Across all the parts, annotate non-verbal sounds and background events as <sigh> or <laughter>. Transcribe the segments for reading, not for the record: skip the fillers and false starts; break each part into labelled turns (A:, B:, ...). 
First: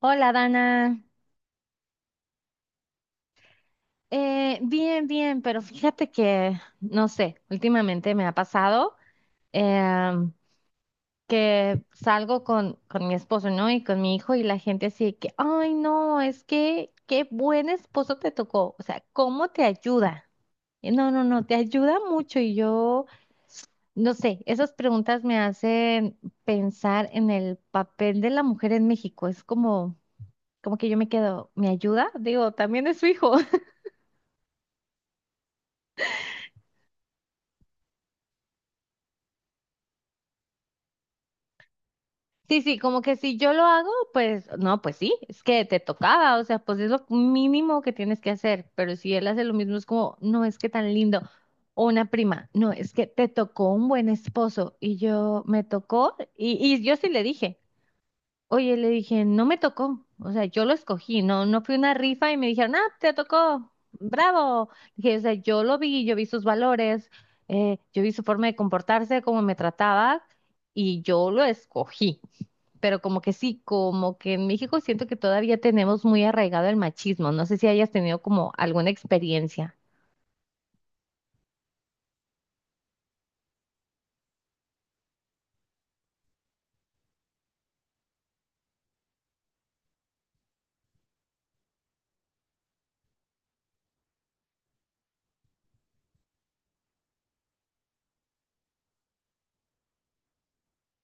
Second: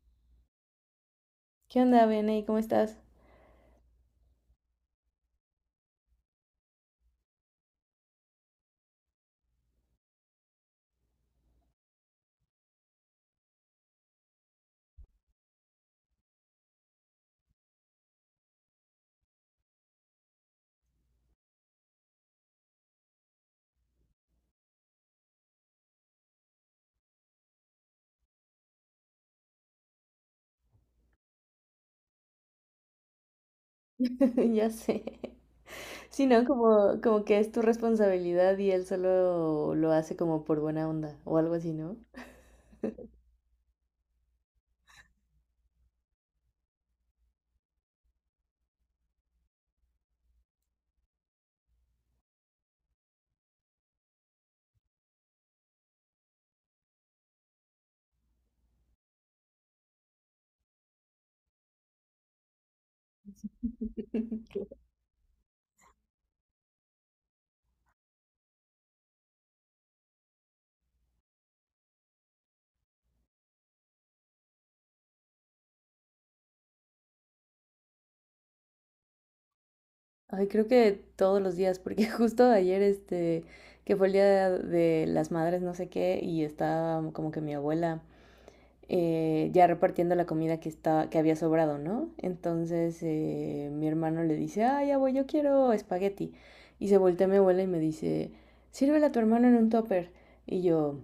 A: Hola, Dana.
B: ¿Qué onda, Vianey? ¿Cómo estás?
A: Bien, bien, pero fíjate que, no sé, últimamente me ha pasado em, que salgo con mi esposo, ¿no? Y con mi hijo y la gente así que, ay, no, es que, qué buen esposo te tocó. O sea, ¿cómo te ayuda? No, no, no, te ayuda mucho y yo, no sé, esas preguntas me hacen pensar en el papel de la mujer en México. Es como, como que yo me quedo, ¿me ayuda? Digo, también es su hijo.
B: <laughs> Ya sé. Sí, ¿no? Como, como que es tu responsabilidad y él solo lo hace como por buena onda o algo así, ¿no?
A: Sí, sí, como que si yo lo hago, pues no, pues sí, es que te tocaba, o sea, pues es lo mínimo que tienes que hacer, pero si él hace lo mismo es como, no, es que tan lindo, o una prima, no, es que te tocó un buen esposo y yo me tocó y yo sí le dije, oye, le dije, no me tocó, o sea, yo lo escogí, no, no fue una rifa y me dijeron, ah, te tocó, bravo,
B: <laughs>
A: dije, o sea, yo lo vi, yo vi sus valores, yo vi su forma de comportarse, cómo me trataba y yo lo escogí, pero como que sí, como que en México siento que todavía tenemos muy arraigado el machismo. No sé si hayas tenido como alguna experiencia.
B: Ay, creo que todos los días, porque <laughs> justo ayer, que fue el día de las madres, no sé qué, y estaba como que mi abuela. Ya repartiendo la comida que, está, que había sobrado, ¿no? Entonces mi hermano le dice, ay abuelo yo quiero espagueti. Y se voltea a mi abuela y me dice, sírvela a tu hermano en un topper. Y yo,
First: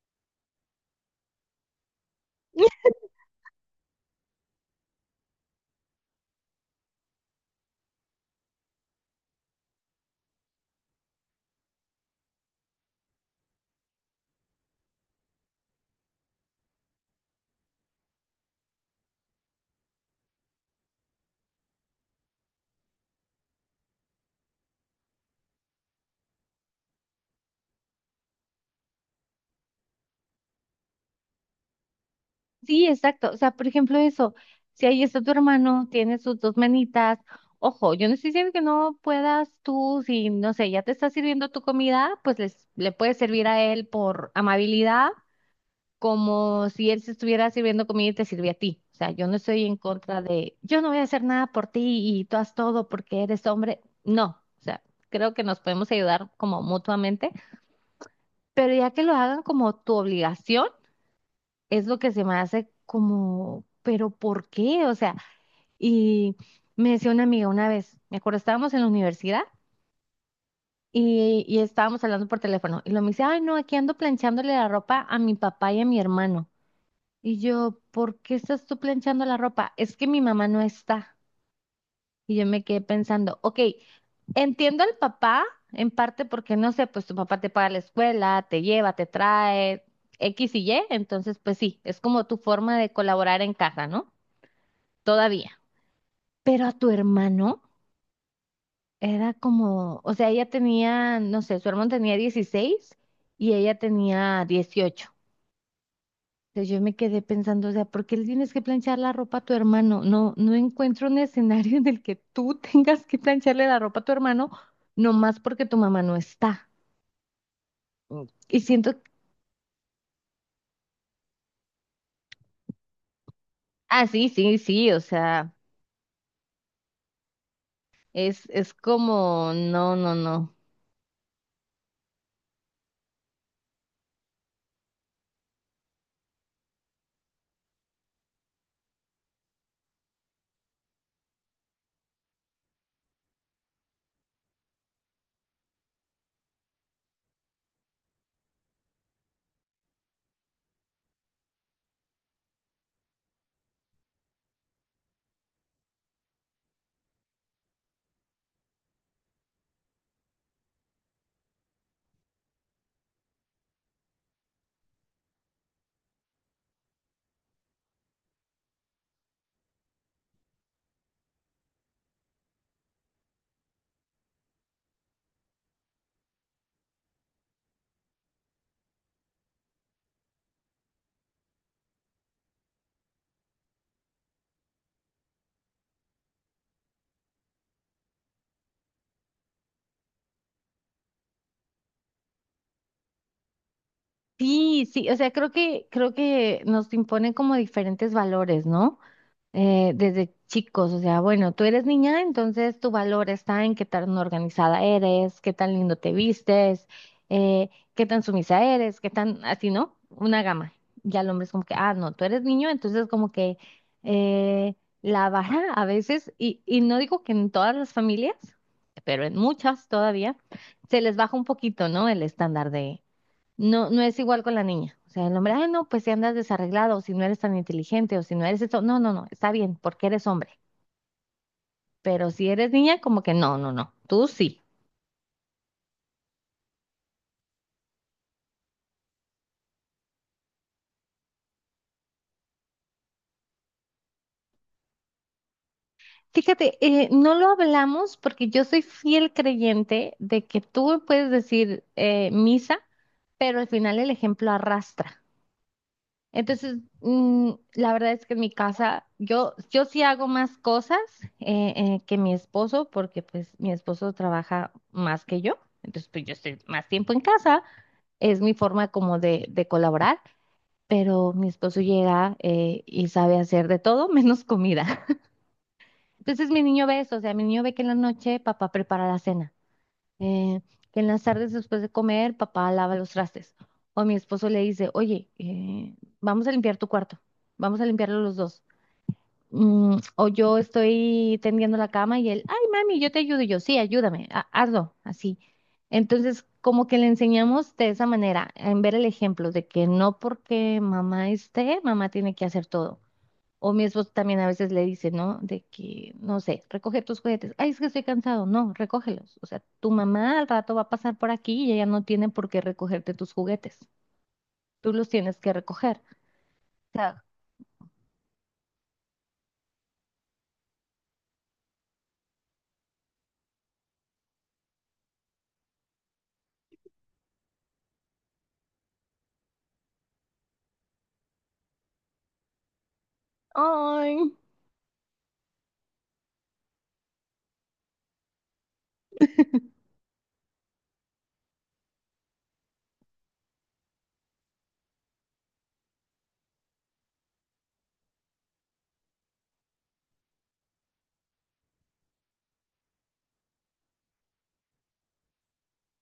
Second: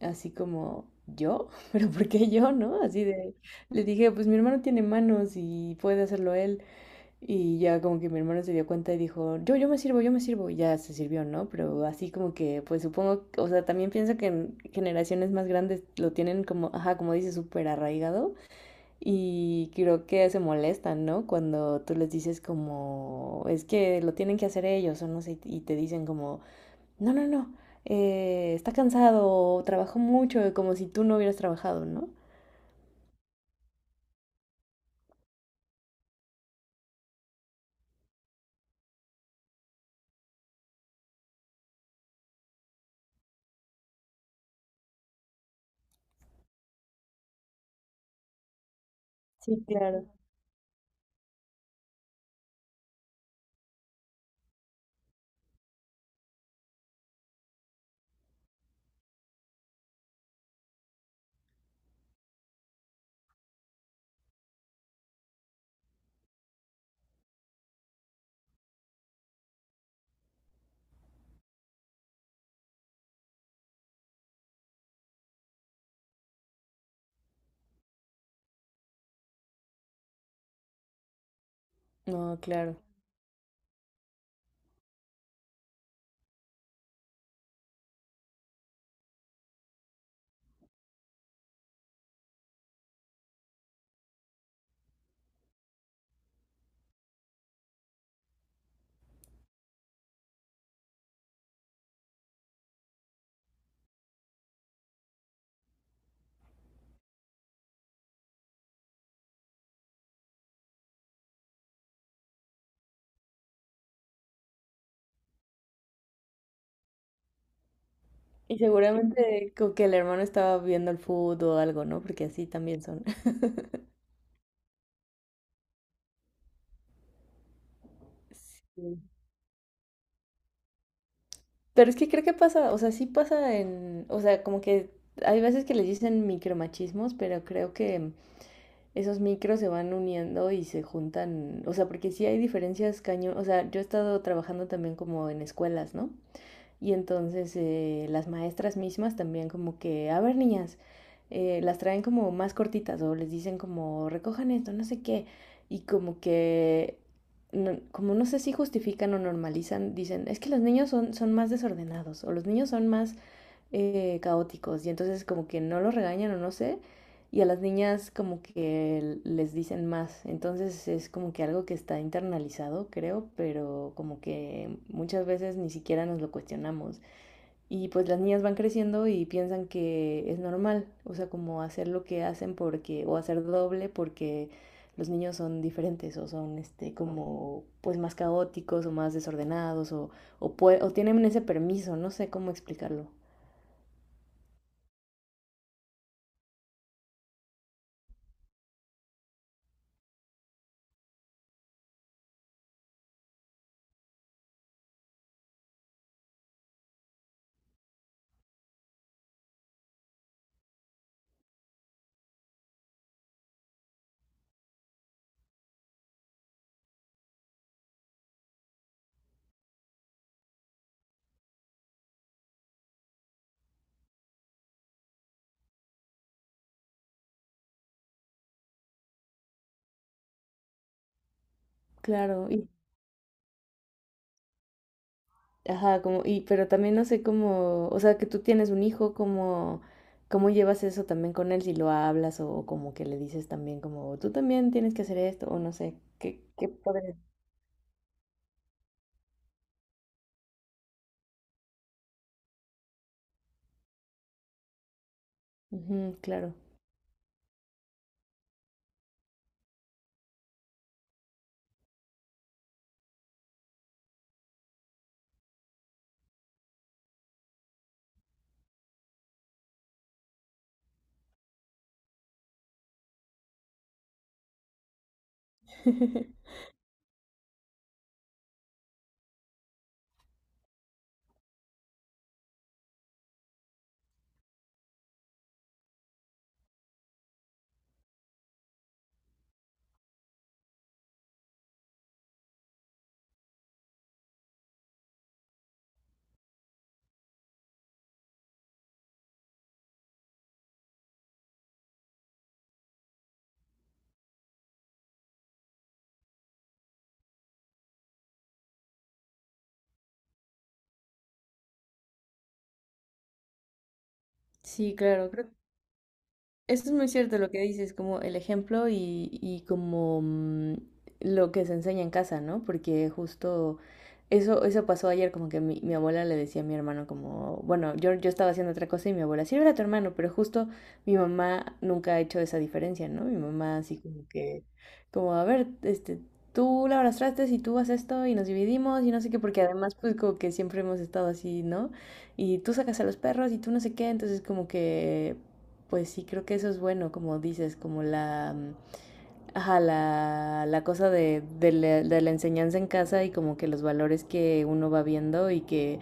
B: así como, ¿yo? <laughs> ¿Pero por qué yo, no? Así de, le dije, pues mi hermano tiene manos y puede hacerlo él. Y ya como que mi hermano se dio cuenta y dijo, yo me sirvo, yo me sirvo. Y ya se sirvió, ¿no? Pero así como que, pues supongo, o sea, también pienso que en generaciones más grandes lo tienen como, ajá, como dice, súper arraigado. Y creo que se molestan, ¿no? Cuando tú les dices como, es que lo tienen que hacer ellos o no sé, y te dicen como, no, no, no, está cansado, trabajó mucho, como si tú no hubieras trabajado, ¿no?
A: Sí, exacto. O sea, por ejemplo, eso, si ahí está tu hermano, tiene sus dos manitas, ojo, yo no estoy diciendo que no puedas tú, si no sé, ya te está sirviendo tu comida, pues les, le puedes servir a él por amabilidad, como si él se estuviera sirviendo comida y te sirve a ti. O sea, yo no
B: Sí,
A: estoy en
B: claro.
A: contra de, yo no voy a hacer nada por ti y tú haz todo porque eres hombre. No, o sea, creo que nos podemos ayudar como mutuamente, pero ya que lo hagan como tu obligación, es lo que se me hace como, pero ¿por qué? O sea, y me decía una amiga una vez, me acuerdo, estábamos en la universidad. Y estábamos hablando por teléfono. Y lo me dice, ay, no, aquí ando planchándole la ropa a mi papá y a mi hermano. Y yo, ¿por qué estás tú planchando la ropa? Es que mi mamá no está. Y
B: No,
A: yo me
B: claro.
A: quedé pensando, ok, entiendo al papá en parte porque no sé, pues tu papá te paga la escuela, te lleva, te trae X y Y, entonces pues sí, es como tu forma de colaborar en casa, ¿no? Todavía. Pero a tu hermano era como, o sea, ella tenía, no sé, su hermano tenía 16 y ella tenía 18. Entonces yo me quedé pensando, o sea, ¿por qué le tienes que planchar la ropa a tu hermano? No, no encuentro un escenario en el que tú <laughs> tengas que plancharle la ropa a tu hermano, nomás porque tu mamá no está. Mm.
B: Y
A: Y siento,
B: seguramente como que el hermano estaba viendo el fútbol o algo, ¿no? Porque así también son. <laughs>
A: ah, sí, sí, sí, o sea, es
B: Sí.
A: como, no, no, no.
B: Pero es que creo que pasa, o sea, sí pasa en, o sea, como que hay veces que les dicen micromachismos, pero creo que esos micros se van uniendo y se juntan, o sea, porque sí hay diferencias cañón, o sea, yo he estado trabajando también como en escuelas, ¿no? Y entonces las maestras mismas también como que, a ver niñas, las traen como más cortitas o les dicen como recojan esto, no sé qué. Y como que, como no sé si justifican o normalizan, dicen, es que los niños son más desordenados o los niños son más caóticos y entonces como que no los regañan o no sé, y a las niñas como que les dicen más, entonces es como que algo que está internalizado, creo, pero como que muchas veces ni siquiera nos lo cuestionamos. Y pues las niñas van creciendo y piensan que es normal, o sea, como hacer lo que hacen porque, o hacer doble porque los niños son diferentes o son este como pues más caóticos o más desordenados o, o tienen ese permiso, no sé cómo explicarlo.
A: Sí, sí, o sea, creo que nos imponen como diferentes valores, ¿no? Desde chicos, o sea, bueno, tú eres niña, entonces tu valor está en qué tan organizada eres, qué tan lindo te vistes, eh, qué tan sumisa eres, qué tan así, ¿no? Una gama. Ya el hombre es como que, ah, no, tú eres niño, entonces como que eh, la vara a veces, y no digo que en todas las familias, pero en muchas todavía, se les baja un poquito, ¿no? El estándar no, no es igual con la niña. O sea, el hombre, ay, no, pues si andas desarreglado, o si no eres tan inteligente, o si no eres esto. No, no, no, está bien, porque eres hombre. Pero si
B: Claro, y,
A: eres niña, como que no, no, no, tú sí.
B: ajá, como, y, pero también no sé cómo, o sea, que tú tienes un hijo, cómo, cómo llevas eso también con él, si lo hablas o, como que le dices también como, tú también tienes que hacer esto, o no sé, qué, qué
A: Fíjate,
B: padre.
A: no lo hablamos porque yo soy fiel creyente de que tú puedes decir misa, pero al final el ejemplo arrastra.
B: Ujú, claro.
A: Entonces, mm, la verdad es que en mi casa yo sí hago más cosas que mi esposo, porque pues mi esposo trabaja más que yo, entonces pues yo estoy más tiempo en casa, es mi forma como de colaborar, pero mi esposo llega y sabe hacer de todo menos comida. <laughs> Entonces
B: <laughs>
A: mi niño ve eso, o sea, mi niño ve que en la noche papá prepara la cena, eh, que en las tardes después de comer, papá lava los trastes. O mi esposo le dice, oye, vamos a limpiar tu cuarto, vamos a limpiarlo los dos. Mm, o yo estoy tendiendo la cama y él, ay, mami, yo te ayudo. Y yo, sí, ayúdame, hazlo, así. Entonces, como que le enseñamos de esa manera, en ver el ejemplo de que no porque mamá esté, mamá tiene que hacer todo. O mi esposo también a veces le dice, ¿no? De que, no sé, recoge tus juguetes. Ay, es que estoy cansado. No, recógelos. O sea, tu mamá al rato va a pasar por aquí y ella no tiene por qué recogerte tus juguetes. Tú
B: Sí,
A: los
B: claro,
A: tienes
B: creo
A: que recoger.
B: eso es
A: O
B: muy
A: sea,
B: cierto lo que dices, como el ejemplo y como mm, lo que se enseña en casa, ¿no? Porque justo eso, eso pasó ayer, como que mi abuela le decía a mi hermano como, bueno, yo estaba haciendo otra cosa y mi abuela, sí, era tu hermano, pero justo mi mamá nunca ha hecho esa diferencia, ¿no? Mi mamá así
A: ay.
B: como que, como, a ver, este, tú lavas trastes y tú haces esto y nos dividimos y no sé qué, porque
A: <laughs>
B: además pues como que siempre hemos estado así, ¿no? Y tú sacas a los perros y tú no sé qué, entonces como que pues sí, creo que eso es bueno, como dices, como la, mm, ajá, la, la cosa de la enseñanza en casa y como que los valores que uno va viendo y que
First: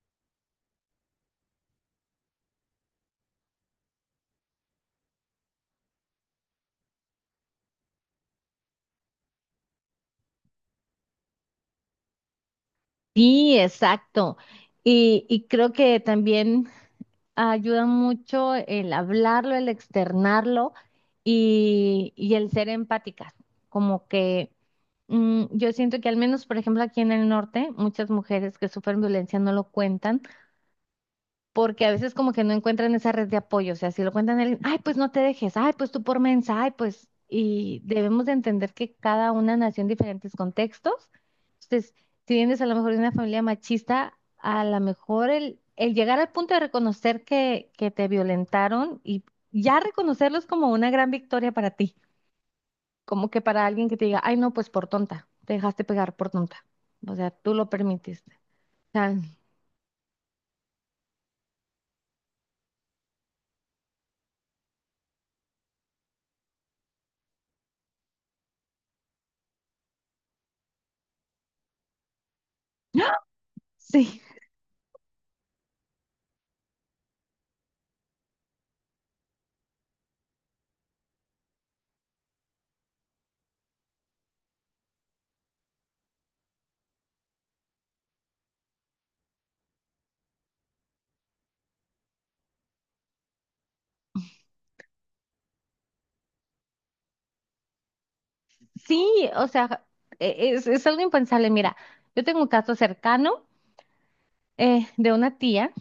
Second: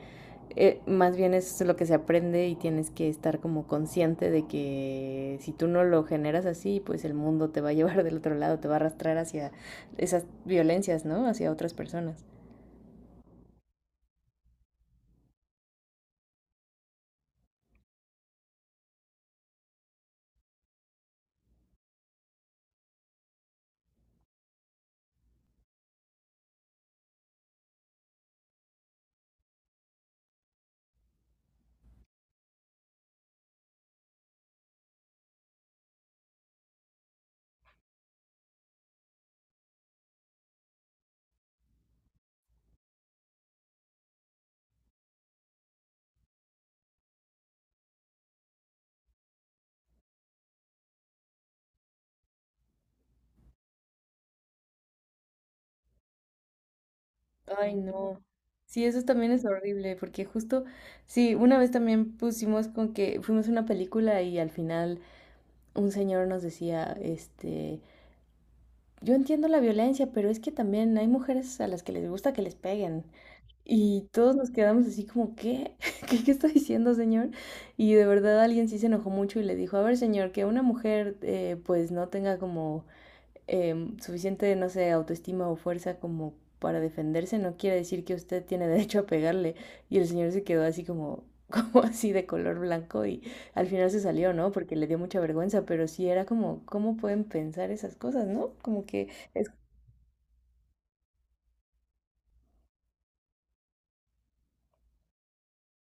B: más bien es lo que se aprende y tienes que estar como consciente de que si tú no lo generas así, pues el mundo te va a <laughs> llevar del otro lado, te va a arrastrar hacia esas violencias, ¿no? Hacia otras personas.
A: Sí, exacto. Y creo que también ayuda mucho el hablarlo, el externarlo y el ser empáticas. Como que mm, yo siento que al menos, por ejemplo, aquí en el norte, muchas mujeres que sufren violencia no lo cuentan porque a veces como que no encuentran esa red de apoyo, o sea, si lo cuentan a alguien, ay, pues no te dejes, ay, pues tú por mensa, ay, pues, y debemos de entender que cada una nació en diferentes contextos. Entonces, si vienes a lo mejor de una familia machista, a lo mejor el llegar al punto de reconocer que te violentaron y ya reconocerlo es como una gran victoria para ti, como que para alguien que te diga, ay, no, pues por tonta, te dejaste pegar por tonta, o sea, tú lo
B: Ay, no.
A: permitiste.
B: Sí,
A: O
B: eso
A: sea,
B: también es horrible, porque justo, sí, una vez también pusimos con que fuimos a una película y al final un señor nos decía, este, yo entiendo la violencia, pero es que también hay mujeres a las que les gusta que les peguen.
A: <laughs>
B: Y
A: sí,
B: todos nos quedamos así como, ¿qué? <laughs> ¿Qué, qué está diciendo, señor? Y de verdad alguien sí se enojó mucho y le dijo, a ver, señor, que una mujer pues no tenga como suficiente, no sé, autoestima o fuerza como para defenderse, no quiere decir que usted tiene <laughs> derecho a pegarle. Y el señor se quedó así como, <laughs> como así de color blanco y al final se salió, ¿no? Porque le dio mucha vergüenza, pero sí era como, ¿cómo pueden pensar esas cosas, ¿no? Como que
A: Sí, o
B: es...
A: sea, es algo impensable. Mira, yo tengo un caso cercano de una tía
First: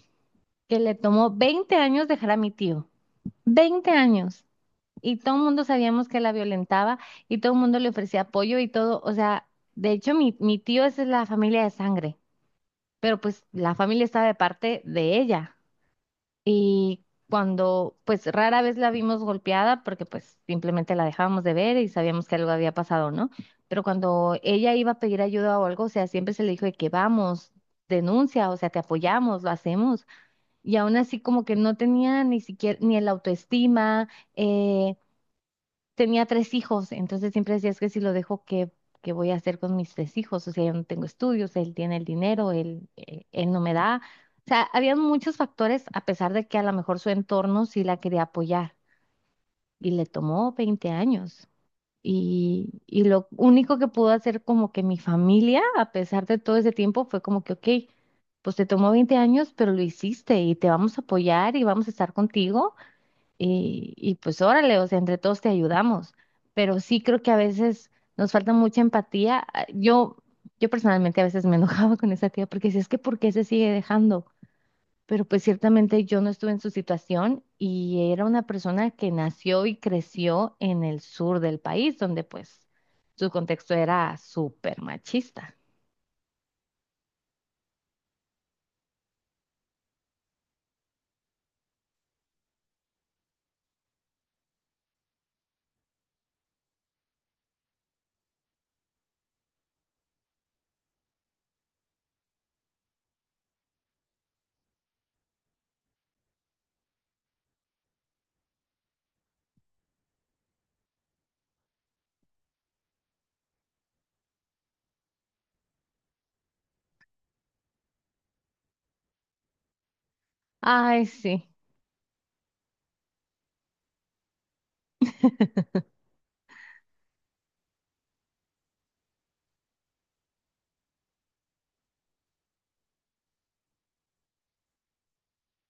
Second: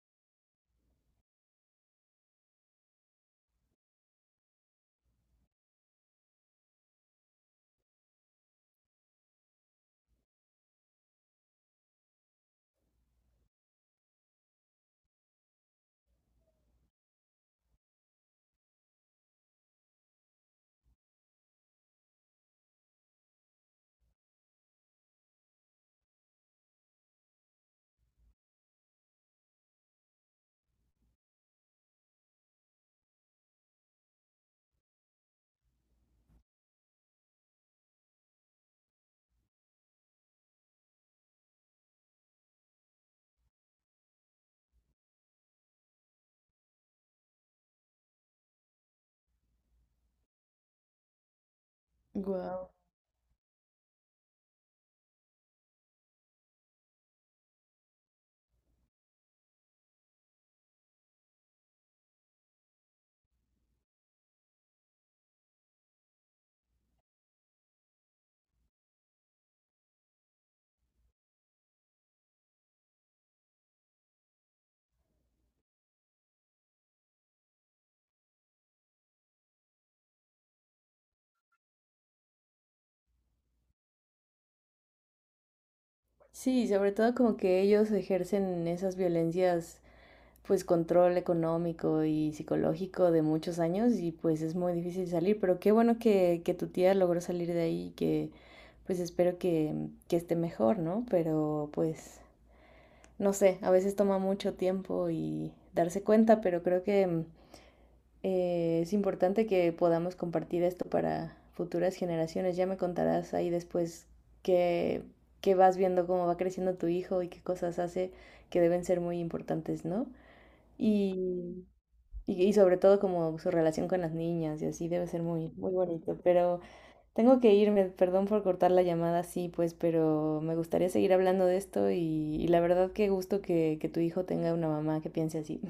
A: que le tomó 20 años dejar a mi tío. 20 años. Y todo el mundo sabíamos que la violentaba y todo el mundo le ofrecía apoyo y todo. O sea, de hecho, mi tío es de la familia de sangre, pero pues la familia está de parte de ella. Y cuando, pues rara vez la vimos golpeada porque pues simplemente la dejábamos de ver y sabíamos que algo había pasado, ¿no? Pero cuando ella iba a pedir ayuda o algo, o sea, siempre se le dijo de que vamos, denuncia, o sea, te apoyamos, lo hacemos. Y aún así como que no tenía ni siquiera ni el autoestima, eh, tenía 3 hijos, entonces siempre decía, es que si lo dejo, ¿qué, qué voy a hacer con mis 3 hijos? O sea, yo no tengo estudios, él tiene el dinero, él, él no me da. O sea, había muchos factores, a pesar de que a lo mejor su entorno sí la quería apoyar y le tomó 20 años.
B: Wow.
A: Y lo único que pudo hacer como que mi familia, a pesar de todo ese tiempo, fue como que, ok, pues te tomó 20 años, pero lo hiciste y te vamos a apoyar y vamos a estar contigo y pues órale, o sea, entre todos te ayudamos, pero sí creo que a veces nos falta mucha empatía. Ah, Yo personalmente a veces me <laughs> enojaba con esa tía porque decía, es que ¿por qué se sigue dejando? Pero pues ciertamente yo no estuve en su situación y era una persona que nació y creció en el sur del país, donde pues su contexto era súper machista.
B: Sí, sobre todo como que ellos ejercen esas violencias pues control económico y psicológico de muchos años y pues es muy difícil salir, pero qué bueno que tu tía logró salir de ahí y que pues espero que esté mejor, ¿no? Pero pues no sé, a veces toma mucho tiempo y darse cuenta, pero creo que es importante que podamos compartir esto para futuras generaciones. Ya me contarás ahí después que que vas viendo, cómo va creciendo tu hijo y qué cosas hace que deben ser muy importantes, ¿no?
A: Ay, sí.
B: Y y sobre todo como su relación con las niñas y así debe ser muy, muy bonito. Pero tengo que irme, perdón por cortar la llamada así, pues, pero me gustaría seguir hablando de esto y la verdad qué gusto que tu hijo tenga una mamá que piense así.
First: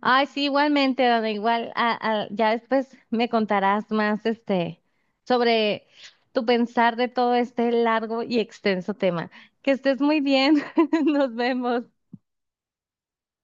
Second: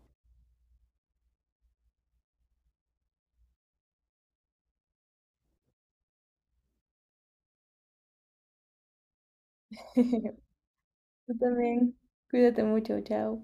A: Ay, sí, igualmente, Dana, igual, ya después me contarás más, este, sobre tu pensar de todo este largo y extenso tema. Que estés muy
B: <laughs>
A: bien, <laughs> nos
B: Tú también.
A: vemos.
B: Cuídate mucho, chao.